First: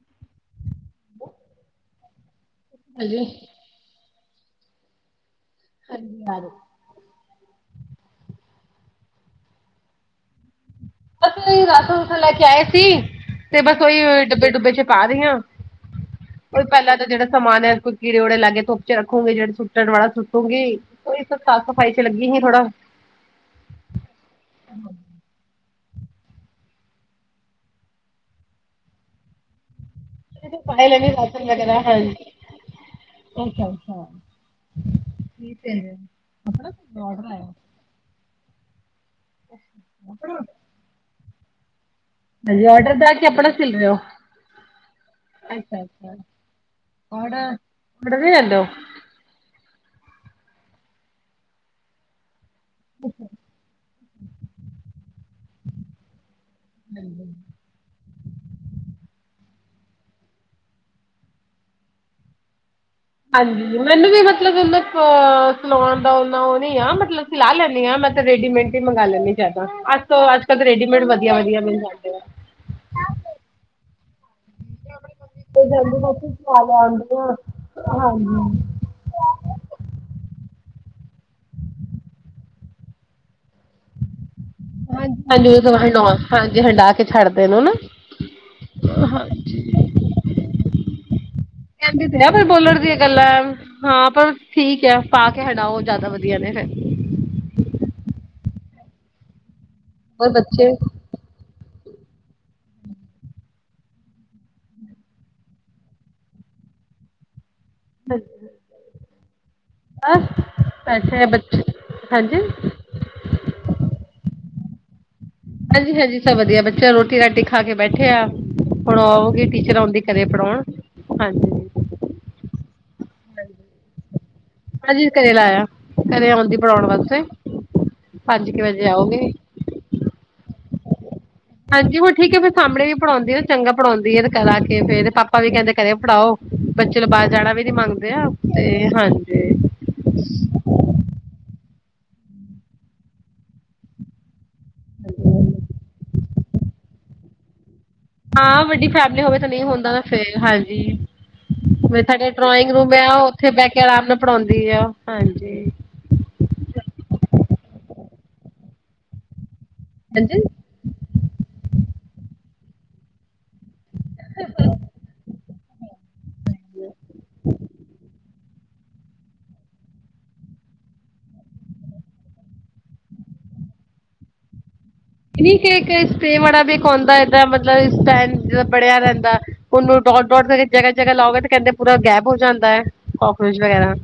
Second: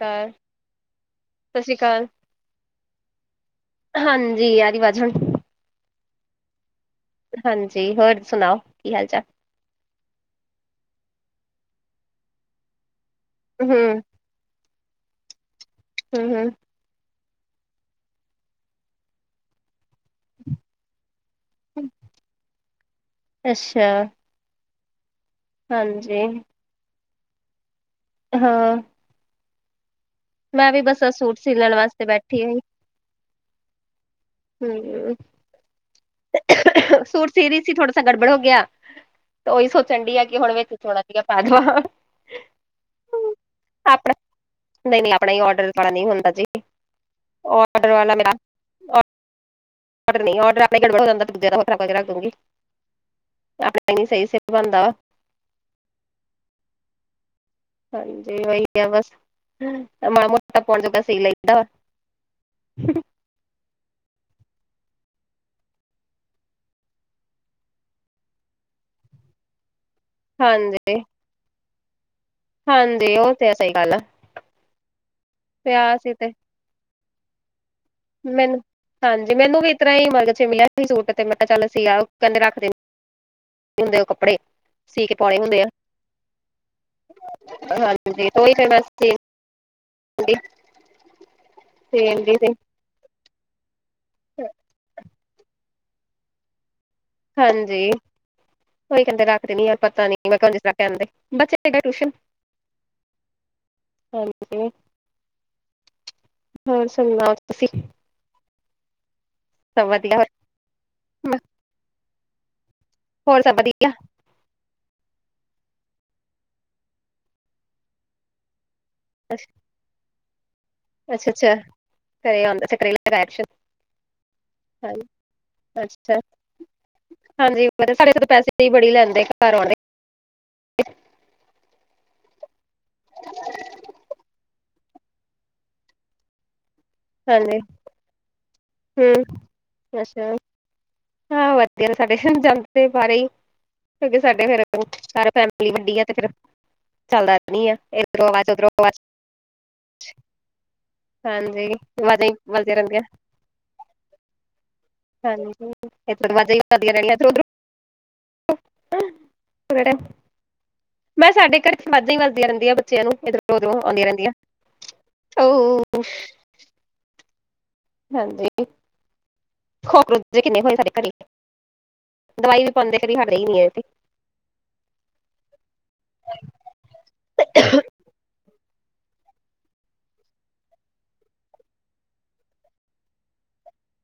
ਸਸ ਸ਼੍ਰੀ ਅਕਾਲ। ਹਾਂਜੀ। ਹਾਂਜੀ, ਆ ਰਈ ਅਵਾਜ਼ ਹੁਣ ਹਾਂਜੀ, ਆਜੋ। ਹਾਂਜੀ, ਹੋਰ ਸੁਣਾਓ ਕੀ ਹਾਲ ਚਾਲ? ਬਸ ਰਾਸਨ-ਰੂਸਨ ਲੈ ਕੇ ਆਏ ਸੀ ਤੇ ਬਸ ਓ ਹੂੰ ਈ ਡੱਬੇ-ਡੁੱਬੇ ਚ ਪਾ ਰਈ ਆਂ ਹੂੰ-ਹੂੰ। ਪੈਲਾ ਤਾਂ ਜੇੜਾ ਸਮਾਨ ਕੋਈ ਕੀੜੇ-ਕੂੜੇ ਲਾਗੇ ਧੁੱਪ ਰੱਖੋਗੇ ਜੇੜੇ ਸੁੱਟਨ ਵਾਲਾ ਸੁ ਹੋਗੀ ਓ ਈ ਸਭ ਸਾਫ਼-ਸਫ਼ਾਈ ਚ ਲੱਗੀ ਸੀ ਥੋੜਾ ਅੱਛਾ ਹਾਂਜੀ ਹਾਂ ਮੈਂ ਵੀ ਬਸ ਸੂਟ ਸੀਲਣ ਵਾਸਤੇ ਬੈਠੀ ਹੋਈ [inaudible] ਹੂੰ, ਠੀਕ ਹੈ। ਜੀ। ਆਪਣਾ ਸੂਟ ਆਰਡਰ ਸੀ ਆਇਆ ਰਈ ਸੀ ਥੋੜਾ ਸਾ ਗੜਬੜ ਹੋ ਗਿਆ ਤੇ ਓ ਈ ਸੋਚਣ ਡਈ ਆ ਆਪਣਾ ਕਿ ਹੁਣ ਵਿੱਚ ਚੋਣਾ ਜੀਆ ਪਾ ਦੇਵਾ ਹਾਂਜੀ, ਔਡਰ ਦਾ ਕੇ ਆਪਣਾ ਸਿਲ ਰਏ ਓ ਨਹੀਂ ਨਹੀਂ ਆਪਣਾ ਹੀ ਔਡਰ ਵਾਲਾ ਨਹੀਂ ਅੱਛਾ-ਅੱਛਾ ਹੁੰਦਾ ਜੀ ਔਡਰ ਵਾਲਾ ਔਡਰ ਮੇਰਾ ਵੀ ਲੈਦੇ ਓ? [inaudible] [unintelligible] ਹਾਂਜੀ ਵਹੀ ਆ ਬਸ ਮਾੜਾ ਮੋਟਾ ਪੌਣ ਜੋਗਾ ਸੀ ਲਈਦਾ [unintelligible] ਹਾਂਜੀ, ਮੈਨੂੰ ਵੀ ਮਤਲਬ ਓਨਾ ਅ ਸਣਾਉਣ ਦਾ ਓਨਾ ਓ ਨੀ ਆ ਮਤਲਬ ਲਾ ਲੈਨੀ ਆ ਮੈਂ ਤਾਂ ਰੇਡੀਮੈਂਟ ਹੀ ਮੰਗਾ ਲੈਂਦੀ ਜਿਆਦਾ ਅੱਜਕੱਲ ਤਾਂ ਹਾਂਜੀ ਰੈਡੀਮੇਟ ਵਧੀਆ-ਵਧੀਆ ਮਿਲ ਜਾਂਦੇ ਆ ਹਾਂਜੀ ਓ ਤੇ ਸਈ ਗੱਲ ਆ ਜਾਂਦੀ ਮੈ ਤੇ ਉੱਥੇ ਪਿਆ ਸੀ ਤੇ ਲੈ ਆਂਦੀ ਆ। ਹਾਂਜੀ ਮੈਨੂੰ ਹਾਂਜੀ ਮੈਨੂੰ ਵੀ ਈਸ ਤਰ੍ਹਾਂ ਹੀ ਮਰਗ ਚ ਮਿਲਿਆ ਸੀ ਸੂਟ ਤੇ ਮੈਂ ਕਿਆ ਚੱਲ ਸੀਆ ਕੈਂਦੇ ਰੱਖਦੇ ਹੁੰਦੇ ਕੱਪੜੇ ਹ ਸੀ ਕੇ ਪਾਉਣੇ ਹਾਂਜੀ, ਹੁੰਦੇ ਆ ਓ ਹੰਡਾ ਹਾਂਜੀ ਹੰਡਾ ਕੇ ਛਡਦੇ ਨੇ ਨਾ ਹਾਂਜੀ ਤੇ ਉਹੀ ਫਿਰ ਮੈਂ ਸੀਨ ਹਾਜੀਂ। ਕੈਹਦੇ ਤਾ ਹੈ ਦੀ ਪਰ ਸੀ ਬੋਲਣ ਦੀਆਂ ਗੱਲਾਂ ਆ---ਆ ਹਾਂ ਪਰ ਠੀਕ ਐ ਪਾ ਕੇ ਹੰਡਾੳ ਓ ਜ਼ਿਆਦਾ ਵਧੀਆ ਨੇ ਫੇਰ ਹਾਂਜੀ, ਕੋਈ ਕਹਿੰਦੇ ਰੱਖਦੇ ਨੀ ਯਾਰ ਪਤਾ ਨੀ ਹੋਰ ਮੈਂ ਕਿਆ ਬੱਚੇ ਜਿਸਾ ਕੈਦੇ ਬੱਚੇ ਡਾ ਟਿਊਸ਼ਨ ਹਾਂਜੀ ਹੋਰ ਸੁਣਾੳ ਤੁਸੀਂ? [unintelligible] ਸਭ ਵਧੀਆ ਬੈਠੇ ਆ ਹੋਰ ਬੱਚੇ ਹਾਂਜੀ। ਹੋਰ ਸਬ ਵਧੀਆ? ਹਾਂਜੀ- ਹਾਂਜੀ ਸਭ ਵਧੀਆ ਬੱਚੇ ਰੋਟੀ- ਰਾਟੀ ਖਾ ਕੇ ਬੈਠੇ ਆ, ਹੁਣ ਆਓਗੀ ਟੀਚਰਾਂ ਆਂਦੀ ਘਰੇ ਪੜਾਉਣ। ਅੱਛਾ- ਅੱਛਾ ਘਰੇ ਆਉਂਦੇ ਘਰੇ ਲਗਾਇਆ ਟਿਊਸ਼ਨ। [inaudible] ਹਾਂਜੀ ਘਰੇ ਲਾਇਆ, ਅੱਛਾ ਘਰੇ ਆਉਂਦੀ ਪੜਾਉਣ ਵਾਸਤੇ ਪੰਜ ਕੇ ਵਜੇ ਆਉਗੀ। ਘਰੇ ਆਊਨੇ। ਹਾਂਜੀ ਹੁਣ ਠੀਕ ਫੇਰ ਸਮਣੇ ਵੀ ਧੜਾਉਂਦੀ ਆ ਉਹ ਚੰਗਾ ਪੜਾਉਦੀ ਤੇ ਘਰ ਆਕੇ ਫੇਰ ਪਾਪਾ ਵੀ ਕਹਿੰਦੇ ਘਰੇ ਪੜਾਓ। ਬੱਚੇ ਤਾਂ ਬਾਹਰ ਜਾਣਾ ਹਾਂਜੀ ਵੀ ਨੀ ਮੰਗਦੇ ਆ ਤੇ, ਹੂੰ ਹਾਂਜੀ। ਅੱਛਾ ਜੀ। ਹਾਂ ਵਧੀਆ ਸਾਡੇ ਜਾਂਦੇ ਬਾਰੇ ਹੀ, ਕਿਉਂਕਿ ਸਾਡੇ ਫੇਰ ਸਾਰੇ ਫੈਮਲੀ ਵੱਡੀ ਆ ਤੇ ਫੇਰ ਚੱਲਦਾ ਨਹੀ ਆ, ਫੇਰ ਹਾਂ ਵੱਡੀ ਫੈਮਿਲੀ ਹੋਵੇ ਤਾਂ ਨਹੀਂ ਹੁੰਦਾ ਨਾ ਫੇਰ ਹਾਂਜੀ। ਹਾਂਜੀ ਫੇਰ ਆਵਾਜ਼ਾਂ ਸਾਡੇ ਹੀ ਡਰਾਇੰਗ ਵੱਜਦੀਆਂ ਰੂਮ ਰਹਿੰਦੀਆਂ ਆ, ਉੱਥੇ ਬਹਿ ਕੇ ਆਰਾਮ ਨਾਲ ਪੜਾਉਂਦੀ ਆ ਉਹ। ਹਾਂਜੀ ਵਜ ਵਧ [unintelligible] ਹ [inaudible] ਹਾਂਜੀ। ਮੈਂ ਸਾਡੇ ਘਰੇ ਵਾਜਾ ਹੀ ਵਜਦੀਆਂ ਰਹਿੰਦੀਆਂ ਬੱਚਿਆਂ ਨੂੰ ਇਧਰੋਂ- ਉਧਰੋਂ ਆਉਂਦੀਆਂ ਰਹਿੰਦੀਆਂ। ਓ ਹੋ ਹਾਂਜੀ ਹੋਰ ਬੱਚੇ ਕਿੰਨੇ ਤੁਹਾਡੇ ਘਰੇ? ਦਵਾਈ ਵੀ ਪਾਉਂਦੇ ਕਦੀ ਹਟਦੇ ਹੀ ਨਹੀਂ ਇਹ ਤੇ। ਨ ਕਿ ਇੱਕ ਸਟੇ ਵਾਲਾ ਵੀ ਇੱਕ ਆਉਂਦਾ ਏਦਾਂ ਮਤਲਬ ਇਸ ਟੈਮ ਬਣਿਆ ਰਹਿੰਦਾ। ਉਹਨੂੰ ਡੌਟ- ਡੋਟ ਕਰਕੇ ਜਗਾ-ਜਗਾ ਲਾਓਗੇ ਤੇ ਕਹਿੰਦੇ ਪੂਰਾ ਗੈਪ ਹੋ ਜਾਂਦਾ ਹੈ, ਕਾਕਰੋਚ ਵਗੈਰਾ।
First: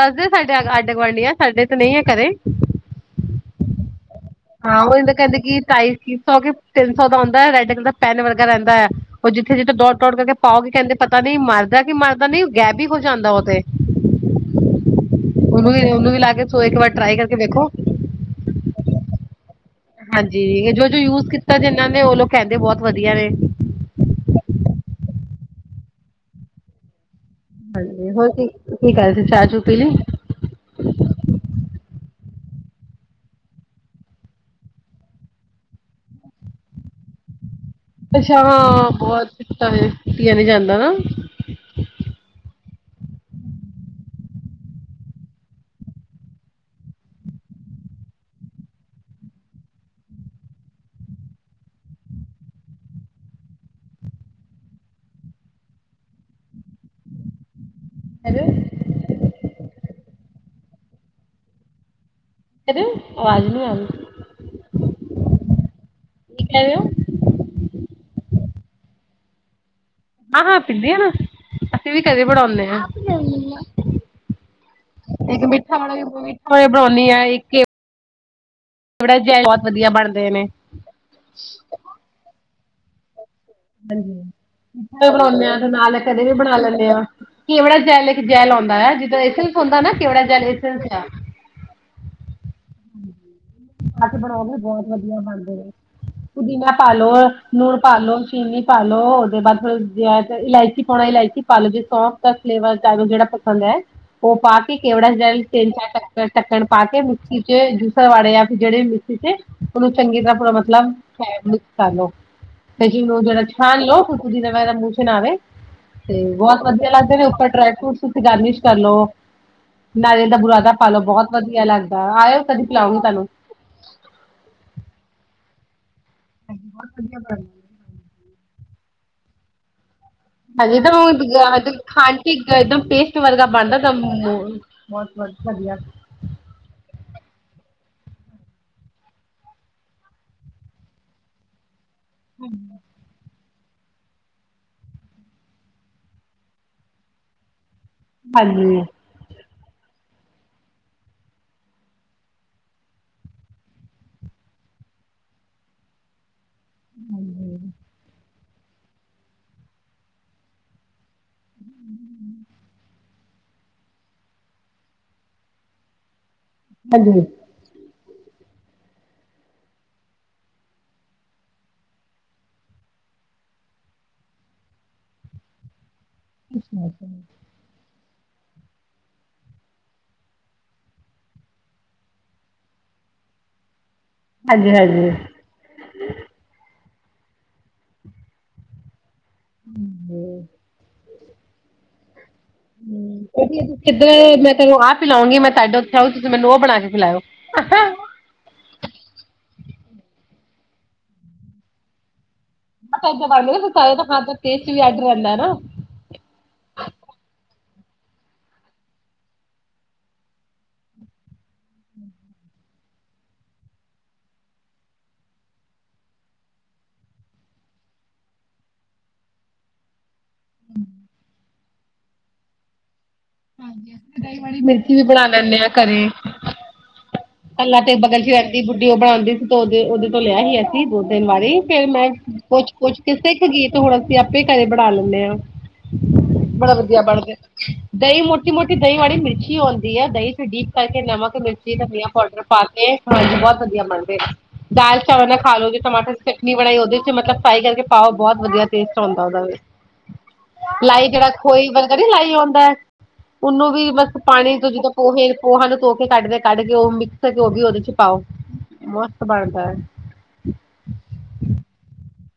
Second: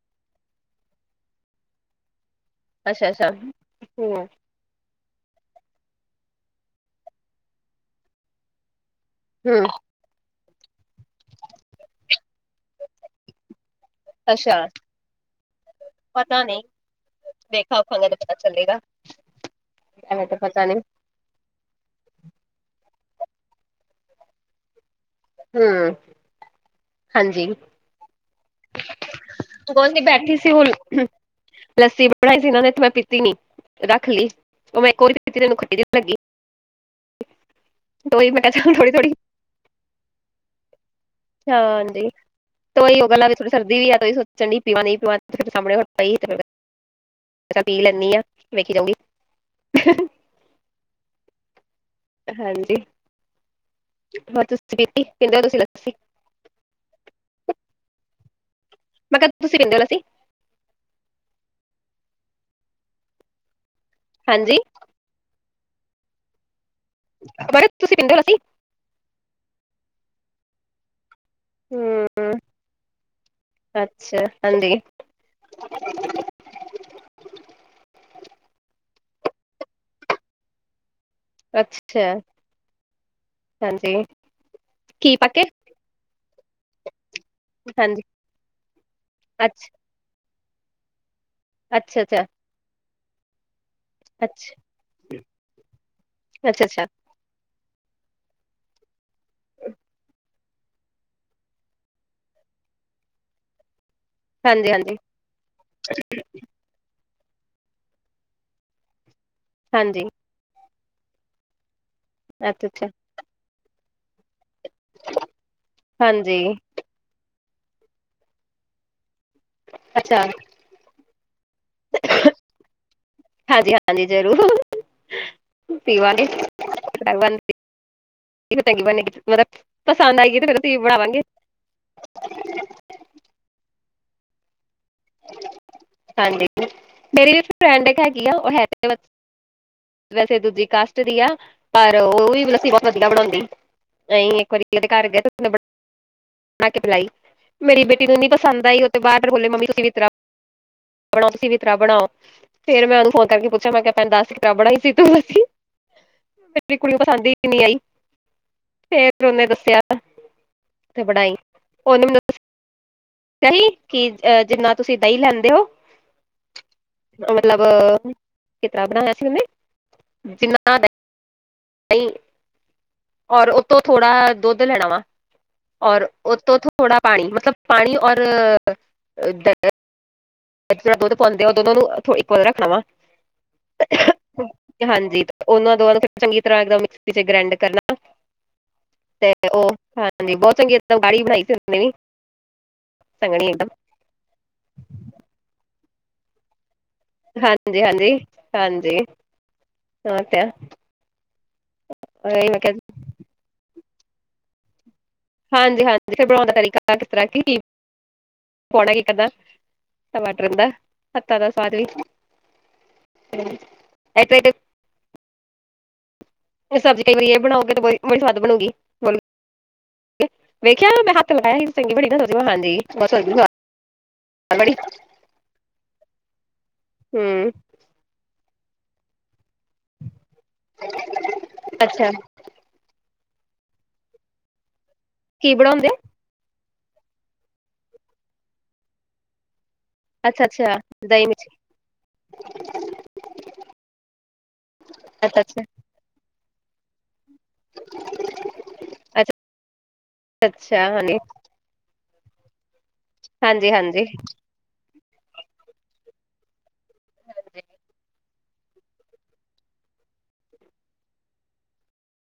ਦੱਸਦੇ ਸਾਡੇ ਅੱਡ ਗੁਆਂਢੀਆਂ, ਸਾਡੇ ਤੇ ਨਹੀਂ ਹੈ ਘਰੇ। ਅੱਛਾ- ਅੱਛਾ ਹੁੰ। ਹਾਂ ਉਹੀ ਮੈਂ ਕਹਿੰਦੀ ਕਿ ਢਾਈ ਸੌ ਕਿ, ਤਿੰਨ ਸੌ ਦਾ ਆਓਂਦਾ ਏ ਰੈੱਡ ਕਲਰ ਦਾ ਪੈਨ ਵਰਗਾ ਰਹਿੰਦਾ ਹੈ। ਉਹ ਜਿੱਥੇ- ਹੂੰ ਜਿੱਥੇ ਡੋਟ- ਡੋਟ ਕਰਕੇ ਪਾਓਗੇ ਕਹਿੰਦੇ ਪਤਾ ਨਹੀਂ ਮਰਦਾ ਕਿ ਮਰਦਾ ਨਹੀਂ ਉਹ ਗੈਬ ਵੀ ਹੋ ਜਾਂਦਾ ਉਹ ਤੇ। ਅੱਛਾ ਉਹਨੂੰ ਵੀ ਉਹਨੂੰ ਵੀ ਲਾ ਕੇ ਸੋ ਇੱਕ ਵਾਰ ਟਰਾਈ ਕਰਕੇ ਵੇਖੋ। ਹਾਂ ਤੇ ਪਤਾ ਚੱਲੇਗਾ। ਐਵੇਂ ਤਾਂ ਪਤਾ ਹਾਂਜੀ ਨੀ ਜੋ- ਜੋ ਯੂਜ ਕੀਤਾ ਜਿਹਨਾਂ ਨੇ, ਉਹ ਲੋਕ ਕਹਿੰਦੇ ਬਹੁਤ ਵਧੀਆ ਏ। ਹੂੰ, ਹਾਂਜੀ। ਹੋਰ ਕੀ ਕੀ ਕਰ ਸੀ ਚਾਹ ਚੂ ਪੀ ਕੋਈ ਲਈ ਨਹੀ ਬੈਠੀ ਸੀ ਹੁਣ। ਲੱਸੀ ਬਣਾਈ ਸੀ ਇਹਨਾਂ ਨੇ, ਮੈਂ ਪੀਤੀ ਨੀ। ਰੱਖ ਲਈ ਉਹ ਮੈਂ ਇਕੋ ਵਾਰ ਪੀਤੀ ਤੇ ਮੈਨੂੰ ਖੱਟੀ ਜਿਹੀ ਲਗੀ। ਮੈਂ ਅੱਛਾ ਕਿਹਾ ਚੱਲ ਹਾਂ ਥੋੜੀ ਥੋੜੀ ਬਹੁਤ ਖੱਟਾ ਪੀਆ ਨੀ ਜਾਂਦਾ ਨਾ। ਹਾਂ ਜੀ। ਤਾਂ ਉਹੀ ਉਹ ਗੱਲਾਂ ਵੀ ਥੋੜ ਸਰਦੀ ਵੀ ਆ ਤਾਂ ਉਹੀ ਸੋਚਣ ਡੀ ਪੀਵਾਂ ਨਹੀਂ ਪੀਵਾ ਫੇਰ ਸਾਹਮਣੇ ਪਾਈ ਫ- ਮੈਂ ਕਿਹਾ ਪੀ ਲੈਂਦੀ ਆ, ਵੇਖੀ ਜਾਊਗੀ। ਹਾਂਜੀ ਹੋ ਤੁਸੀ ਪੀਤੀ, ਪੀਂਦੇ ਹੋ ਤੁਸੀਂ ਲੱਸੀ? ਹੈਲੋ। ਮੈਂ ਕਿਹਾ ਤੁਸੀਂ ਪੀਂਦੇ ਹੋ ਲੱਸੀ? ਕਿਦੇ ਆਵਾਜ਼ ਨਹੀਂ ਆਉਂਦੀ। ਹਾਂਜੀ। ਕੀ ਕਹਿ ਰਹੇ ਓ? ਮੈਂ ਕਹਿ ਰਹੀ ਆ ਤੁਸੀਂ ਪਿੰਦੇ ਹੋ ਲੱਸੀ? ਹਾਂ ਹਾਂ ਪੀਦੀ ਆ ਨਾ, ਅਸੀਂ ਵੀ ਕਦੇ ਹੂੰ ਬਨਾਉਣੇ ਆਂ। [unintelligible] ਅੱਛਾ ਹਾਂਜੀ ਇੱਕ ਮਿੱਠਾ ਵਾਲੇ ਵੀ ਮਿੱਠਾ ਵਾਲੇ ਬਣਾਉਂਦੀ ਆ ਇੱਕ। ਥੋੜਾ ਜਿਹਾ ਬਹੁਤ ਵਧੀਆ ਬਣਦੇ ਨੇ। ਪਰ ਚਿਥਿਆ। ਹਾਂਜੀ ਹਾਂਜੀ, [unintelligible] ਘੀ ਪਾ ਕੇ ਬਣਾਉਂਦੇ ਆਂ ਤੇ ਨਾਲ ਕਦੇ ਵੀ ਬਣਾ ਲੈਣੇ ਆਂ। ਕੇਵੜਾ ਹਾਂਜੀ ਜੈਲ ਇੱਕ ਜੈਲ ਆਉਂਦਾ ਆ, ਜਿਦਾਂ ਏਸ ਅੱਛਾ ਹੁੰਦਾ ਨਾ ਕੇਵੜਾ ਜੈਲ ਸ ਅੱਛਾ ਅੱਛਾ। ਅਸੀਂ ਬਣਾਉਂਦੇ ਅੱਛਾ ਆ ਬਹੁਤ ਵਧੀਆ ਬਣਦੇ ਨੇ, ਅੱਛਾ ਪੁਦੀਨਾ ਅੱਛਾ ਪਾਲ ਲੋ ਲੂਣ ਪਾਲ ਲੋ, ਚੀਨੀ ਪਾ ਲੋ, ਉਹਦੇ ਬਾਅਦ ਫਿਰ ਜਿਆ ਇਲਾਇਚੀ ਪਾਉਣਾ ਇਲਾਇਚੀ ਪਾ ਲੋ, ਜੇ ਸੌ ਫਲੇਵਰ ਤੁਹਾਨੂੰ ਜਿਹੜਾ ਪਸੰਦ ਐ। ਉਹ ਪਾ ਹਾਂਜੀ ਕੇ ਹਾਂਜੀ ਕੇਵੜਾ ਜਲ ਤਿੰਨ-ਚਾਰ ਟੱਕਣ ਟੱਕਣ ਪਾ ਕੇ ਮੀਕਸੀ ਚ ਜੂਸਰ ਵਾਲੇ ਜਾਂ ਫਿਰ ਜਿਹੜੇ ਮਿਕਸੀ ਚ ਉਹਨੂੰ ਹਾਂਜੀ ਚੰਗੀ ਤਰ੍ਹਾਂ ਪੂਰਾ ਮਤਲਬ ਮਿਕਸ ਕਰ ਲੋ। ਅੱਛਾ ਅੱਛਾ ਕਿਸ ਨੂੰ ਜਿਹੜਾ ਛਾਣ ਲੋਓ [unintelligible] ਮੂਹ ਨਾ ਆਵੇ ਤੇ ਹਾਂਜੀ ਬਹੁਤ ਵਧੀਆ। ਤੇ ਜਾਂ ਫਿਰ [unintelligible] ਡਰਾਈ ਫਰੂਟਸ ਤੁਸੀਂ ਗਾਰਨਿਸ਼ ਕਰ ਲੋ, ਅੱਛਾ ਨਾਰੀਅਲ ਦਾ ਬੁਰਾਦਾ ਪਾਲੋ ਬੋਹਤ ਵਧੀਆ ਲੱਗਦਾ, ਆਇਓ ਕਦੀ ਪਿਲਾਉਂਗੀ ਤੁਹਾਨੂੰ। ਹਾਂਜੀ-ਹਾਂਜੀ, ਜ਼ਰੂਰ ਪੀਵਾਂਗੇ। ਹਾਂਜੀ ਬਹੁਤ ਵਧੀਆ ਬਣਦਾ [inaudible] ਤੇ ਫਿਰ [inaudible] ਅਸੀਂ ਬਣਾਵਾਂਗੇ ਵਰਗਾ ਬਣਦਾ ਤਾਂ ਮੋ, ਬੋਤ ਵਧੀਆ। ਹਾਂਜੀ ਮੇਰੀ ਵੀ ਫਰੈਂਡ ਇਕ ਹੈਗੀ ਆ ਓ [unintelligible] ਵੈਸੇ ਦੂਜੀ ਕਾਸਟ ਦੀ ਆ। ਪਰ ਓ ਵੀ ਲੱਸੀ ਬਹੁਤ ਵਧੀਆ ਬਣੋਂਦੀ ਅਸੀਂ ਇੱਕ ਵਾਰੀ ਓਦੇ ਘਰ ਗਏ [unintelligible] ਬਣਾ ਕੇ ਪਿਲਾਈ, ਮੇਰੀ ਬੇਟੀ ਨੂੰ ਨੀ ਪਸੰਦ ਹਾਂਜੀ ਆਈ ਓ ਤੇ ਬਾਰ ਬੋਲੇ ਮੰਮੀ ਤੁਸੀਂ ਵੀ [unintelligible] ਬਣਾਓ, ਤੁਸੀਂ ਵੀ ਇਤਰਾਂ ਬਣਾਓ। ਫੇਰ ਮੈਂ ਓਨੂੰ ਫੋਨ ਕਰ ਪੁੱਛਿਆ ਮੈਂ ਕਿਆ ਭੈੈਂਨ ਦੱਸ [unintelligible] ਬਣਾਈ ਸੀ ਤੂੰ ਲੱਸੀ। [unintelligible] ਮੇਰੀ ਕੁੜੀ ਨੂੰ ਪਸੰਦ ਈ ਨੀ ਆਈ, ਫੇਰ ਓਨੇ ਦੱਸਿਆ। ਤੇ ਬਣਾਈ ਓਨੇ ਮੈਂਨੂੰ [unintelligible] [unintelligible] ਕੀ ਜਿੰਨਾ ਤੁਸੀਂ ਦਹੀਂ ਲੈਂਦੇ ਹੋ ਹਾਂਜੀ ਮਤਲਬ ਕੀ ਤਰ੍ਹਾਂ ਬਣਾਇਆ ਸੀ ਓਨੇ ਜਿੰਨਾ ਔਰ ਉਤੋਂ ਥੋੜਾ ਦੁੱਧ ਲੈਣਾ ਵਾ ਔਰ ਓ ਤੋਂ ਥੋੜਾ ਪਾਣੀ ਮਤਲਬ ਪਾਣੀ ਔਰ [unintelligible] ਵਿਚ ਜੇੜਾ ਦੁੱਧ ਪੋਂਦੇ ਆ ਦੋਨਾਂ ਨੂੰ ਇਕੁਅਲ ਰੱਖਣਾ ਵਾ ਹਾਂਜੀ। ਓਨਾਂ ਦੋਆ ਨੂੰ ਫੇਰ ਚੰਗੀ ਤਰ੍ਹਾਂ ਮਿਕਸੀ ਚ ਗ੍ਰੈਂਡ ਕਰਨਾ ਤੇ ਤੇ ਓ ਹਾਂਜੀ ਬੋ ਚੰਗੀ [unintelligible] ਬਣਾਈ ਉਹਨੇ ਵੀ ਹਂ ਸੰਘਣੀ ਇੱਕਦਮ [unintelligible] ਮੈਂ ਤੈਨੂੰ ਆ ਪਿਲਾਉਂਗੀ, ਮੈਂ ਤੁਹਾਡੇ ਉੱਥੇ ਆਉ ਤੁਸੀਂ ਮੈਨੂੰ ਓ ਬਣਾ ਕੇ ਪਿਲਾਇਓ। ਹਾਂਜੀ-ਹਾਂਜੀ। ਹਾਂਜੀ [unintelligible] ਉਹੀ ਮੈਂ ਕਿਆ ਜੀ। [inaudible] ਹਾਂ ਤਾਂ ਕੇਸ ਦੇ ਬਾਰੇ [unintelligible] ਹੱਥ ਦਾ ਟੇਸਟ ਵੀ ਅੱਡ ਰੈਂਦਾ ਨਾ। ਹਾਂਜੀ-ਹਾਂਜੀ, ਫਿਰ ਬਣਾਣ ਦਾ ਤਰੀਕਾ ਕਿਸ ਤਰ੍ਹਾਂ ਕੀ ਪੌੜਾ ਕਿਟ ਦਾ, ਟਮਾਟਰ ਦਾ ਹੱਤਾ ਦਾ ਸਵਾਦ ਵੀ। [unintelligible] ਸਬਜ਼ੀ ਕਈ ਵਾਰੀ ਏ ਬਣਾਓਗੇ ਤਾਂ ਬ ਬੜੀ ਸਵਾਦ ਬਣੂਗੀ। ਵੇਖਿਆ ਮੈਂ ਹੱਥ ਲਗਾਇਆ ਸੀ ਚੰਗੀ [inaudible] ਹਾਂਜੀ। [unintelligible] ਹਾਂਜੀ ਅਸੀਂ ਦਈ ਵਾਲੀ ਬੜੀ। ਮਿਰਚੀ ਵੀ ਬਣਾ ਲੈਂਨੇ ਆਂ ਘਰੇ। ਹੂੰ ਪੈਲਾਂ ਤੇ ਬਗਲ 'ਚ ਰੈਂਦੀ ਬੁੱਡੀ, ਓ ਬਣਾਂਦੀ ਸੀ ਤੇ ਓਦੇ ਓਦੇ ਤੋਂ ਲਿਆ [unintelligible] ਨਈ ਦੋ ਤਿੰਨ ਵਾਰੀ, ਫੇਰ ਮੈਂ ਅੱਛਾ ਪੁੱਛ-ਪੁੱਛ ਕੇ ਸਿੱਖਗੀ, ਹੁਣ ਅਸੀਂ ਆਪੇ ਈ ਘਰੇ ਬਣਾ ਲੈਂਨੇ ਆ। ਕੀ ਬਣਾਉਂਦੇ ਬੜਾ ਵਧੀਆ ਬਣਦੇ, ਦਈ ਮੋਟੀ-ਮੋਟੀ ਦਈ ਵਾਲੀ ਮਿਰਚੀ ਓੰਨ ਦੀ ਐ ਦਈ ਅੱਛਾ ਚ' ਡੀਪ ਅੱਛਾ ਕਰਕੇ ਦਹੀਂ ਨਮਕ, ਮਿਰਚ ਮਿਰਚੀ, ਤਨੀਆ ਮਟਰ ਪਾ ਕੇ ਬੋਤ ਵਧੀਆ ਬਣਦੇ, ਦਾਲ- ਚਾਵਲ ਨਾਲ ਅੱਛਾ ਅੱਛਾ ਖਾਲੋ। ਟਮਾਟਰ ਦੀ ਚਟਨੀ ਬਣਾਈ, ਓਦੇ ਚ' ਮਤਲਬ [unintelligible] ਫਰਾਈ ਕਰਕੇ ਪਾਓ, ਬੋਤ ਵਧੀਆ ਟੇਸਟ ਔਂਦਾ ਓਦਾ ਅੱਛਾ ਵੀ। ਅੱਛਾ ਲਾਈ ਹਾਂਜੀ ਜੇੜਾ [unintelligible] ਕੋਈ ਵਰਗਾ ਨ ਲਾਈ ਓੰਦੈ, ਓਨੂੰ ਹਾਂਜੀ ਵੀ ਹਾਂਜੀ ਬਸ ਪਾਣੀ ਜਦੋਂ ਪੋਹੇ, ਪੋਹਾਂ ਨੂੰ ਧੋ ਕੇ ਕੱਢਦੇ ਕੱਢ ਕੇ ਓ ਹੋਗੀ ਓਦੇ ਚ' ਪਾਓ, ਮਸਤ ਬਣਦੈ।